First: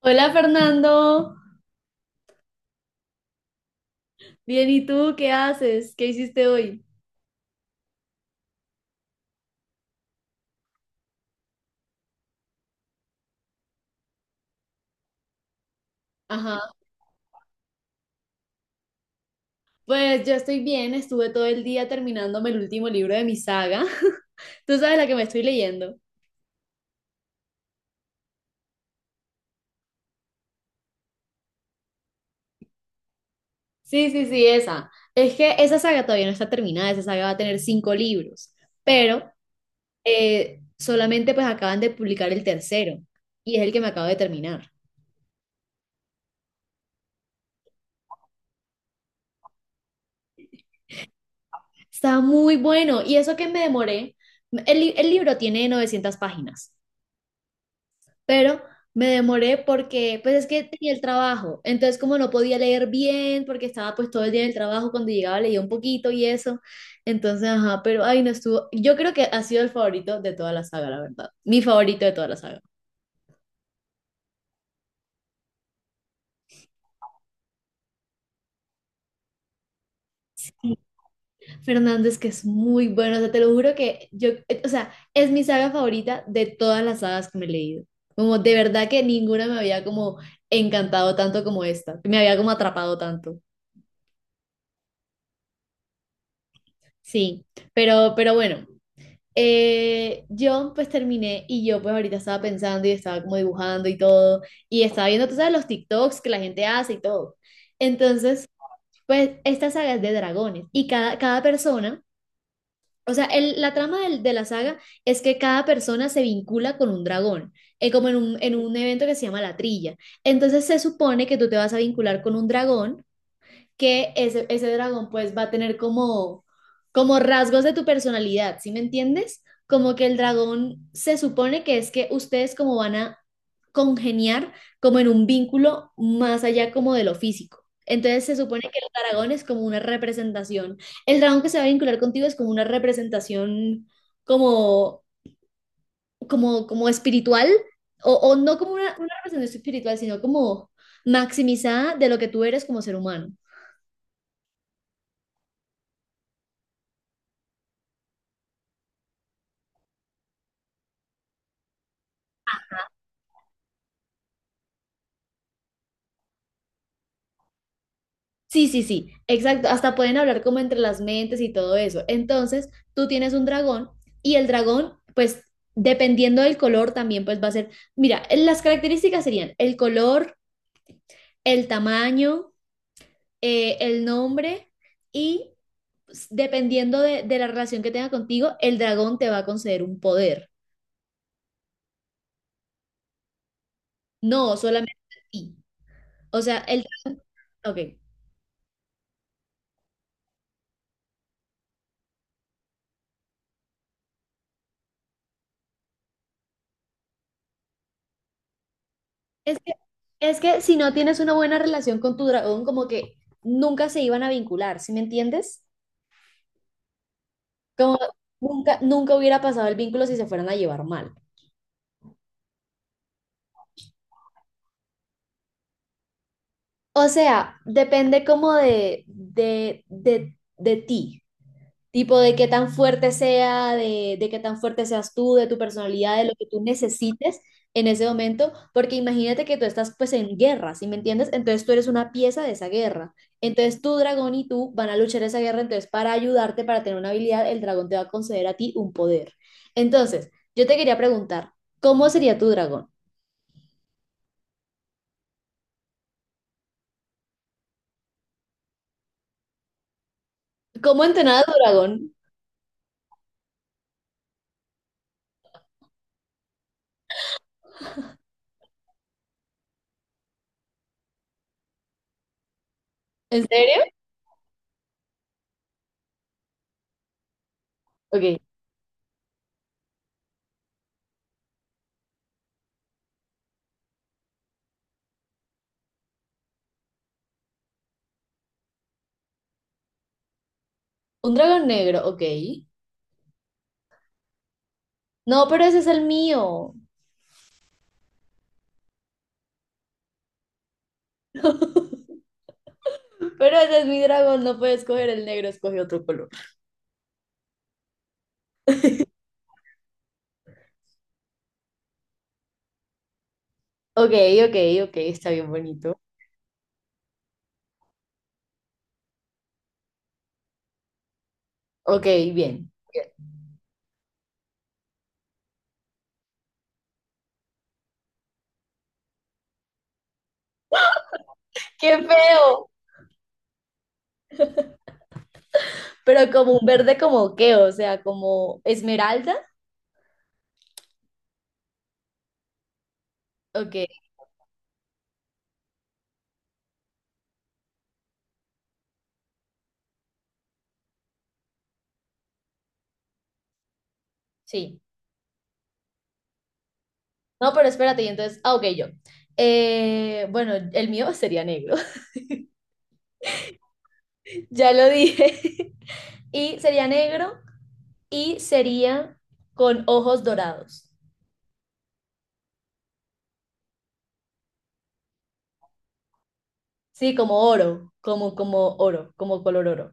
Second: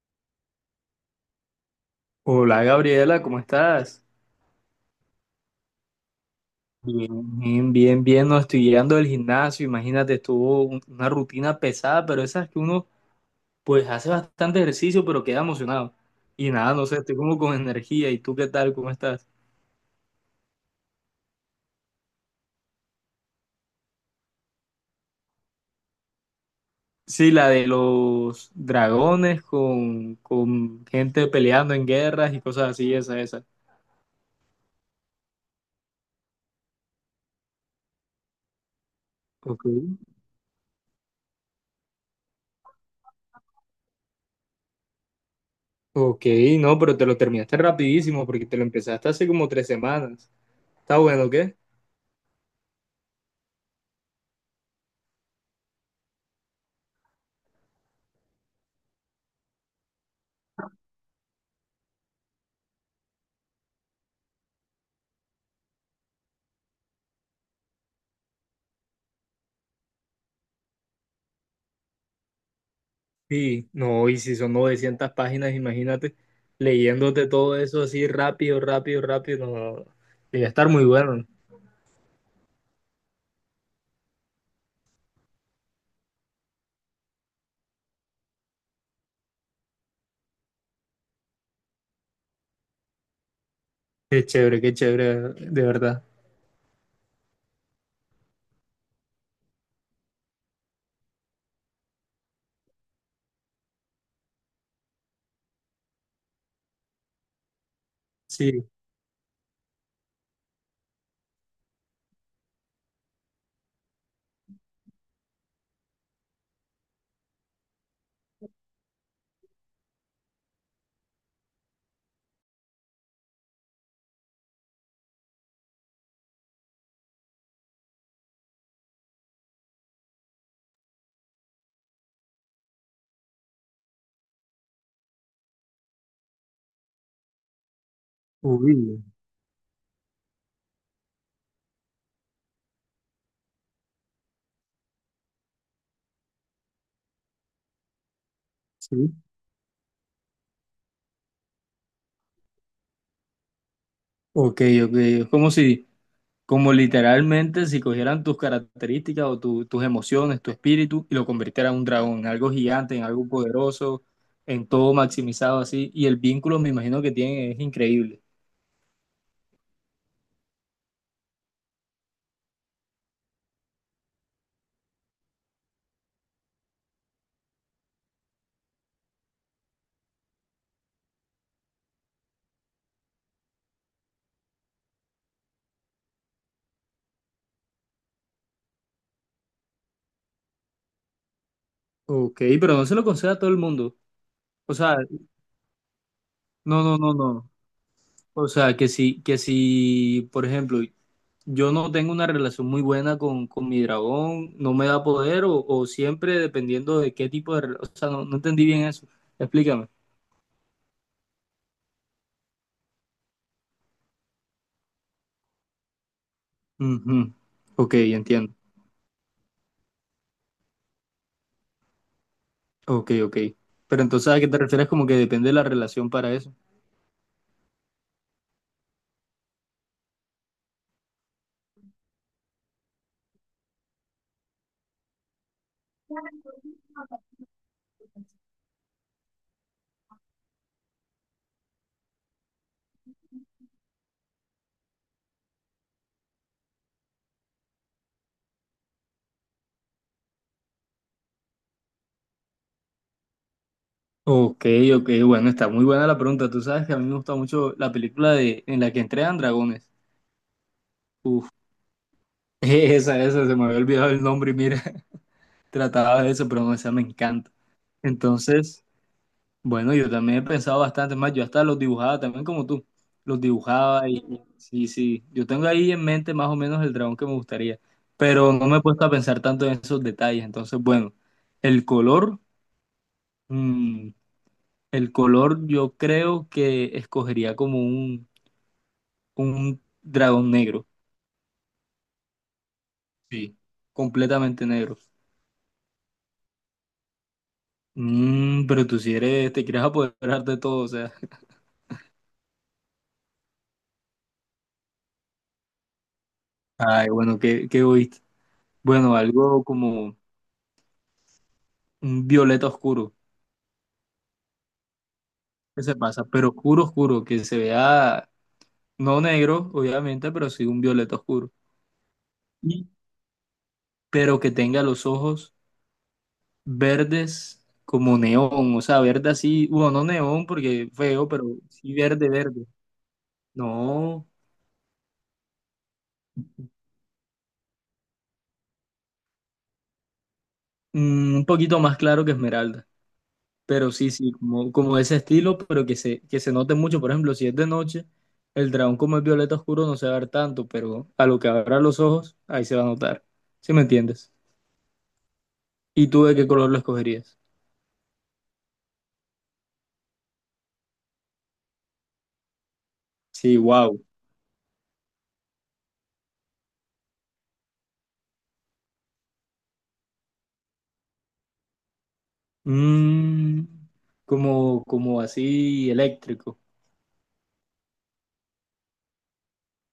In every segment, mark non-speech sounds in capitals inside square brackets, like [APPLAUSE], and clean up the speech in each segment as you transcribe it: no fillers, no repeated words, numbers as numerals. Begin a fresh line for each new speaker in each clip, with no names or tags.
Hola Fernando.
Hola Gabriela, ¿cómo estás?
Bien, ¿y tú qué haces? ¿Qué hiciste hoy?
Bien, bien, bien, bien. No estoy llegando del gimnasio, imagínate, estuvo una rutina pesada, pero esas que uno pues hace bastante ejercicio, pero queda emocionado. Y
Ajá,
nada, no sé, estoy como con energía. ¿Y tú qué tal? ¿Cómo estás?
pues yo estoy bien, estuve todo el día terminándome el último libro de mi saga. [LAUGHS] Tú sabes la que me estoy leyendo.
Sí, la de los dragones con gente peleando en guerras y cosas así, esa, esa.
Sí, sí, sí, esa. Es que esa saga todavía no está terminada, esa saga va a tener cinco libros, pero
Ok.
solamente pues acaban de publicar el tercero y es el que me acabo de terminar.
Ok, no, pero te lo terminaste rapidísimo porque te lo empezaste hace como 3 semanas. ¿Está bueno, o qué?
Está muy bueno y eso que me demoré, el libro tiene 900 páginas pero me demoré porque pues es que tenía el trabajo, entonces como no podía leer bien porque estaba pues todo el día en el trabajo, cuando llegaba leía un poquito y eso, entonces ajá, pero ay no estuvo, yo creo que ha sido el favorito de toda la saga, la verdad, mi favorito de toda la saga.
Sí, no, y si son 900 páginas, imagínate, leyéndote todo eso así rápido, rápido, rápido, no, no, no, debe estar muy bueno.
Fernández, que es muy bueno, o sea, te lo juro que yo, o sea, es mi saga favorita de todas las sagas que me he leído. Como de verdad que ninguna me había como encantado tanto como esta, me había como atrapado tanto.
Qué chévere, de verdad.
Sí, pero bueno. Yo pues terminé y yo pues ahorita estaba pensando y estaba como dibujando y todo y estaba viendo, tú sabes, los TikToks que la gente hace y todo. Entonces,
Sí,
pues esta saga es de dragones y cada persona, o sea, la trama de la saga es que cada persona se vincula con un dragón, como en un evento que se llama la trilla. Entonces se supone que tú te vas a vincular con un dragón que ese dragón pues va a tener como rasgos de tu personalidad, ¿sí me entiendes? Como que el dragón se supone que es que ustedes como van a congeniar como en un vínculo más allá como de lo físico. Entonces se supone que el
uy,
dragón es como una representación. El dragón que se va a vincular contigo es como una representación como, como espiritual, o no como una
sí.
representación espiritual, sino como maximizada de lo que tú eres como ser humano.
Ok, ok. Es como si, como literalmente, si cogieran tus características o tus emociones, tu espíritu, y lo convirtieran en un dragón, en algo gigante, en algo poderoso, en todo maximizado así. Y el vínculo, me imagino que tienen, es increíble.
Sí, sí, sí, exacto. Hasta pueden hablar como entre las mentes y todo eso. Entonces, tú tienes un dragón y el dragón, pues, dependiendo del color, también pues va a ser, mira, las características serían el color, el tamaño, el nombre y pues, dependiendo de la relación que tenga contigo, el dragón te va a conceder un poder,
Ok, pero no se lo concede a todo el mundo.
no
O
solamente
sea,
a ti. O sea,
no, no, no, no.
ok.
O sea, que si, por ejemplo, yo no tengo una relación muy buena con mi dragón, no me da poder o siempre dependiendo de qué tipo de... O sea, no, no entendí bien eso.
Es que,
Explícame.
es que si no tienes una buena relación con tu dragón, como que nunca se iban a vincular, ¿sí me entiendes?
Ujú. Ok,
Como
entiendo.
nunca hubiera pasado el vínculo si se fueran a llevar mal.
Ok, ok. Pero entonces, ¿a qué te refieres como que depende de la relación para eso?
O sea, depende como de ti. Tipo de qué tan fuerte sea, de qué tan fuerte seas tú, de tu personalidad, de lo que tú necesites en ese momento, porque imagínate que tú estás pues en guerra, ¿sí me entiendes? Entonces tú eres una pieza de esa guerra. Entonces tu dragón y tú van a luchar esa guerra, entonces para ayudarte, para tener una habilidad, el dragón te va a conceder a ti un poder. Entonces, yo te quería preguntar, ¿cómo sería tu dragón?
Ok, ok, bueno, está muy buena la pregunta. Tú sabes que a mí me gusta mucho la película en la que entrenan dragones.
¿Cómo entrenar a
Uf,
tu dragón?
[LAUGHS] esa, se me había olvidado el nombre y mira, [LAUGHS] trataba de eso, pero no, esa me encanta. Entonces... Bueno, yo también he pensado bastante más, yo hasta los dibujaba también como tú, los
¿En serio?
dibujaba y sí, sí, yo tengo ahí en mente más o menos el dragón que me gustaría,
Ok.
pero no me he puesto a pensar tanto en esos detalles, entonces bueno, el color, mm, el color yo creo que escogería como un dragón negro,
Un dragón negro, ok.
sí, completamente negro.
No, pero ese es el mío.
Pero tú si eres, te quieres apoderar de todo, o sea,
Pero ese es mi dragón, no puede escoger el negro, escoge otro color.
ay, bueno, qué egoísta. Bueno, algo como un violeta oscuro.
Ok, ok, ok, está bien
Que se
bonito.
pasa, pero oscuro, oscuro, que se vea, no negro, obviamente, pero sí un violeta oscuro.
Ok, bien.
Y- Pero que tenga los ojos verdes como neón, o sea, verde así, bueno, no neón porque feo, pero sí
¡Qué
verde, verde.
feo!
No,
Pero como un verde como qué, o sea, como esmeralda.
un poquito más claro que esmeralda,
Ok,
pero sí, sí, como ese estilo, pero que se note mucho. Por ejemplo, si es de noche, el dragón como es violeta oscuro no se va a ver tanto, pero a lo que abra los ojos, ahí se va a notar. ¿Sí me entiendes?
sí.
¿Y tú de qué color lo escogerías?
No, pero espérate, y entonces, ah, ok, yo. Bueno, el mío sería negro,
Sí, wow.
[LAUGHS] ya lo dije. [LAUGHS] Y sería negro y sería con ojos dorados.
Mm, como así eléctrico.
Sí, como oro, como oro, como color oro.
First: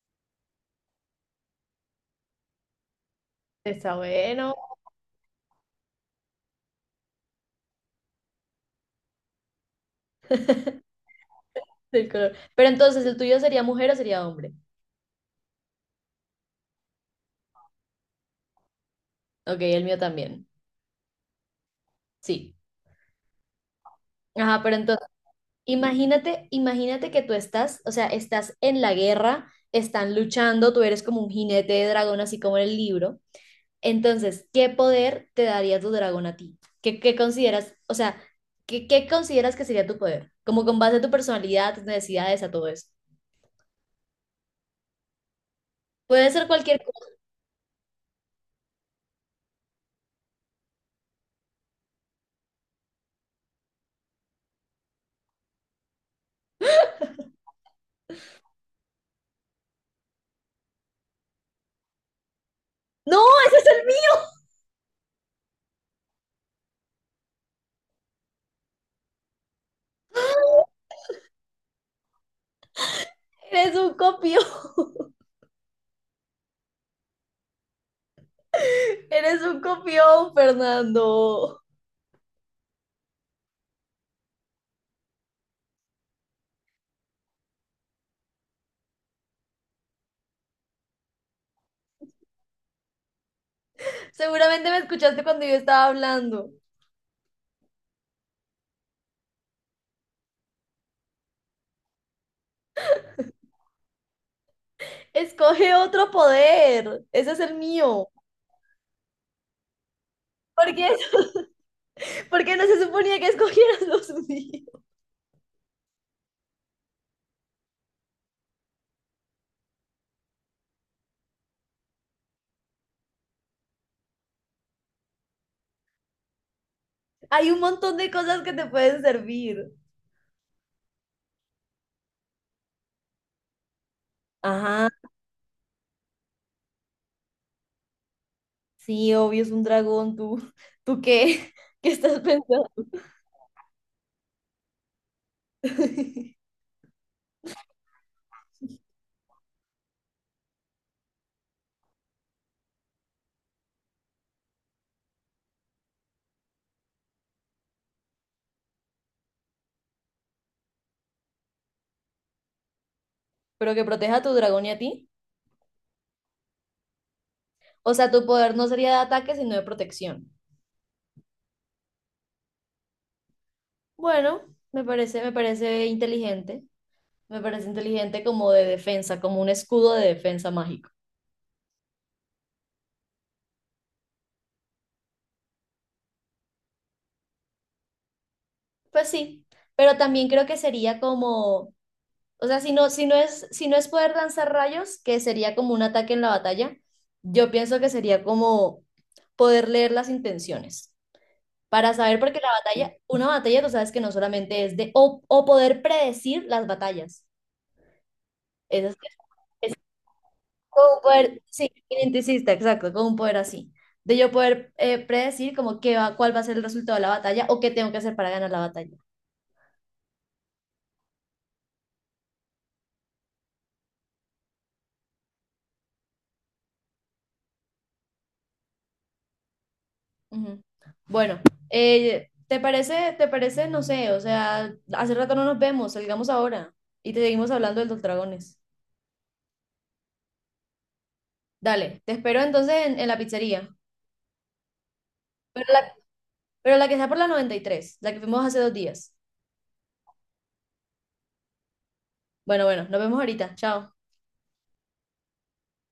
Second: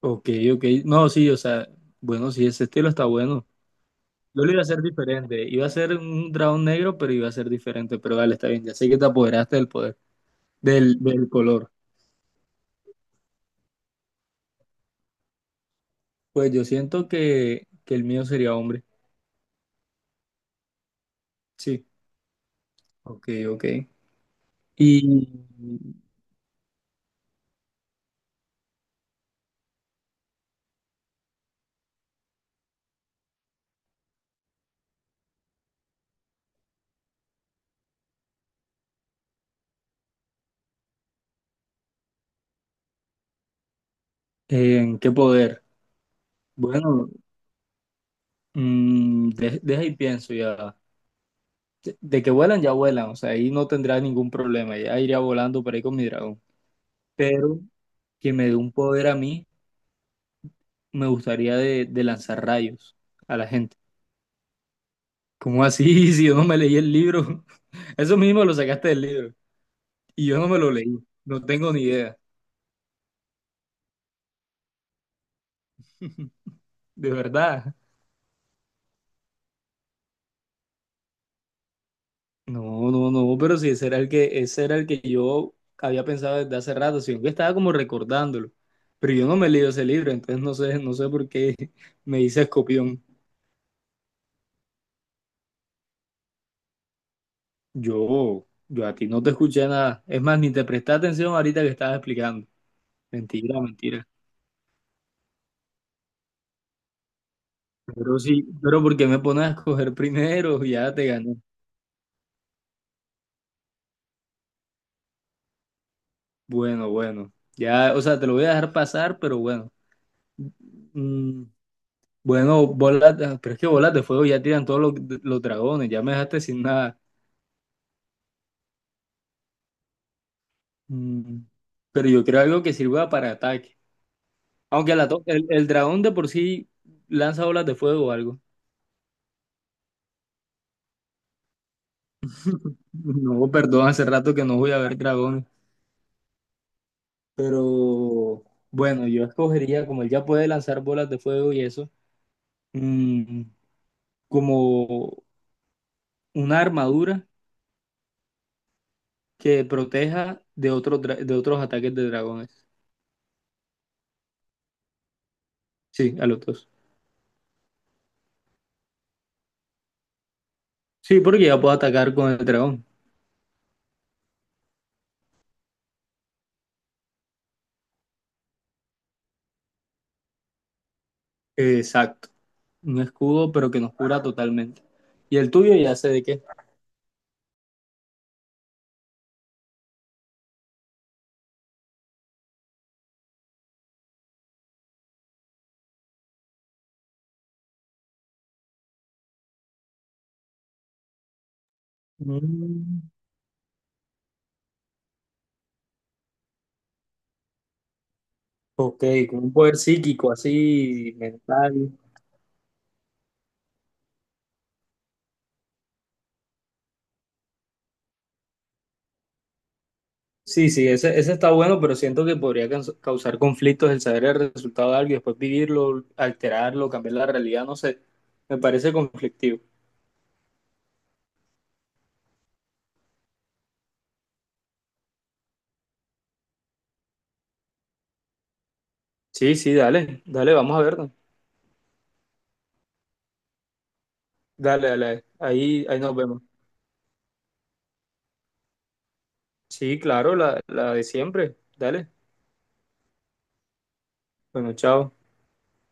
Ok, ok. No, sí, o sea, bueno, sí, ese estilo está bueno.
Está
Yo lo
bueno.
iba a hacer diferente. Iba a ser un dragón negro, pero iba a ser diferente. Pero vale, está bien. Ya sé que te apoderaste del poder, del color.
Del color. Pero entonces, ¿el tuyo sería mujer o sería hombre?
Pues yo siento que el mío sería hombre.
Ok, el mío también.
Sí.
Sí.
Ok, ok.
Ajá, pero entonces,
¿Y
imagínate que tú estás, o sea, estás en la guerra, están luchando, tú eres como un jinete de dragón, así como en el libro. Entonces, ¿qué poder te daría tu dragón a ti? ¿Qué consideras, o sea, ¿qué consideras que sería tu poder? Como con base a tu personalidad, tus necesidades, a todo eso.
en qué poder?
Puede ser cualquier cosa.
Bueno, deja y pienso ya. De que vuelan, ya vuelan, o sea, ahí no tendrá ningún problema, ya iría volando por ahí con mi dragón. Pero que me dé un poder a mí, me gustaría de lanzar rayos
¡No!
a la
¡Ese es
gente.
el mío!
¿Cómo así? [LAUGHS] Si yo no me leí el libro, [LAUGHS] eso mismo lo sacaste del libro y yo no me lo leí, no tengo ni idea,
[LAUGHS] Eres un copión. [LAUGHS]
[LAUGHS] de verdad.
Eres un copión, Fernando.
No, no, no, pero si ese era el que yo había pensado desde hace rato, sino que estaba como recordándolo. Pero yo no me he leído ese libro, entonces no sé, no sé por qué [LAUGHS] me hice escopión.
Seguramente me escuchaste cuando yo estaba hablando.
Yo a ti no te escuché nada. Es más, ni te presté atención ahorita que estabas explicando. Mentira, mentira.
Escoge otro poder. Ese es el mío.
Pero sí, ¿pero porque me pones a escoger primero? [LAUGHS]
¿Por qué,
Ya te gané.
[LAUGHS] por no se suponía que escogieras [LAUGHS] los míos?
Bueno, bueno. Ya, o sea, te lo voy a dejar pasar, pero bueno. Mm, bueno, pero es que bolas de fuego ya tiran todos los dragones, ya me dejaste sin nada.
Hay un montón de cosas que te pueden servir.
Mm, pero yo creo algo que sirva para ataque.
Ajá,
Aunque el dragón de por sí lanza bolas de fuego o algo.
sí, obvio, es un dragón. ¿Tú qué? [LAUGHS] ¿Qué estás pensando?
[LAUGHS] No, perdón, hace rato que no voy a ver dragones.
[LAUGHS]
Pero bueno, yo escogería, como él ya puede lanzar bolas de fuego y eso, mm, como una armadura que proteja de otros ataques de dragones.
Pero que proteja a tu dragón y a ti.
Sí, a los dos.
O sea, tu poder no sería de ataque, sino de protección.
Sí, porque ya puedo atacar con el dragón.
Bueno, me parece inteligente. Me parece inteligente como de defensa, como un escudo de defensa mágico.
Exacto. Un escudo, pero que nos cura totalmente. Y el tuyo ya sé de qué.
Pues sí, pero también creo que sería como, o sea, si no es poder lanzar rayos, que sería como un ataque en la batalla, yo pienso que sería como poder leer las intenciones para saber, porque la batalla,
Mm,
una batalla tú sabes que no solamente es de, o poder predecir las batallas. Eso
ok, con un
es
poder psíquico,
como un
así,
poder, sí,
mental.
identicista, exacto, como un poder así. De yo poder predecir como qué va, cuál va a ser el resultado de la batalla o qué tengo que hacer para ganar la batalla.
Sí, sí, ese está bueno, pero siento que podría causar conflictos el saber el resultado de algo y después vivirlo, alterarlo, cambiar la realidad, no sé, me parece conflictivo.
Ujú. Bueno, ¿te parece, no sé, o sea, hace rato no nos vemos, salgamos ahora y te seguimos hablando del Dos Dragones?
Sí, sí, dale, dale, vamos a verlo.
Dale, te espero entonces en, la pizzería,
Dale, dale,
pero
ahí,
la,
ahí nos vemos.
pero la que está por la 93, la que fuimos hace 2 días.
Sí, claro, la de siempre. Dale,
Bueno, bueno, nos vemos ahorita, chao.
bueno, chao.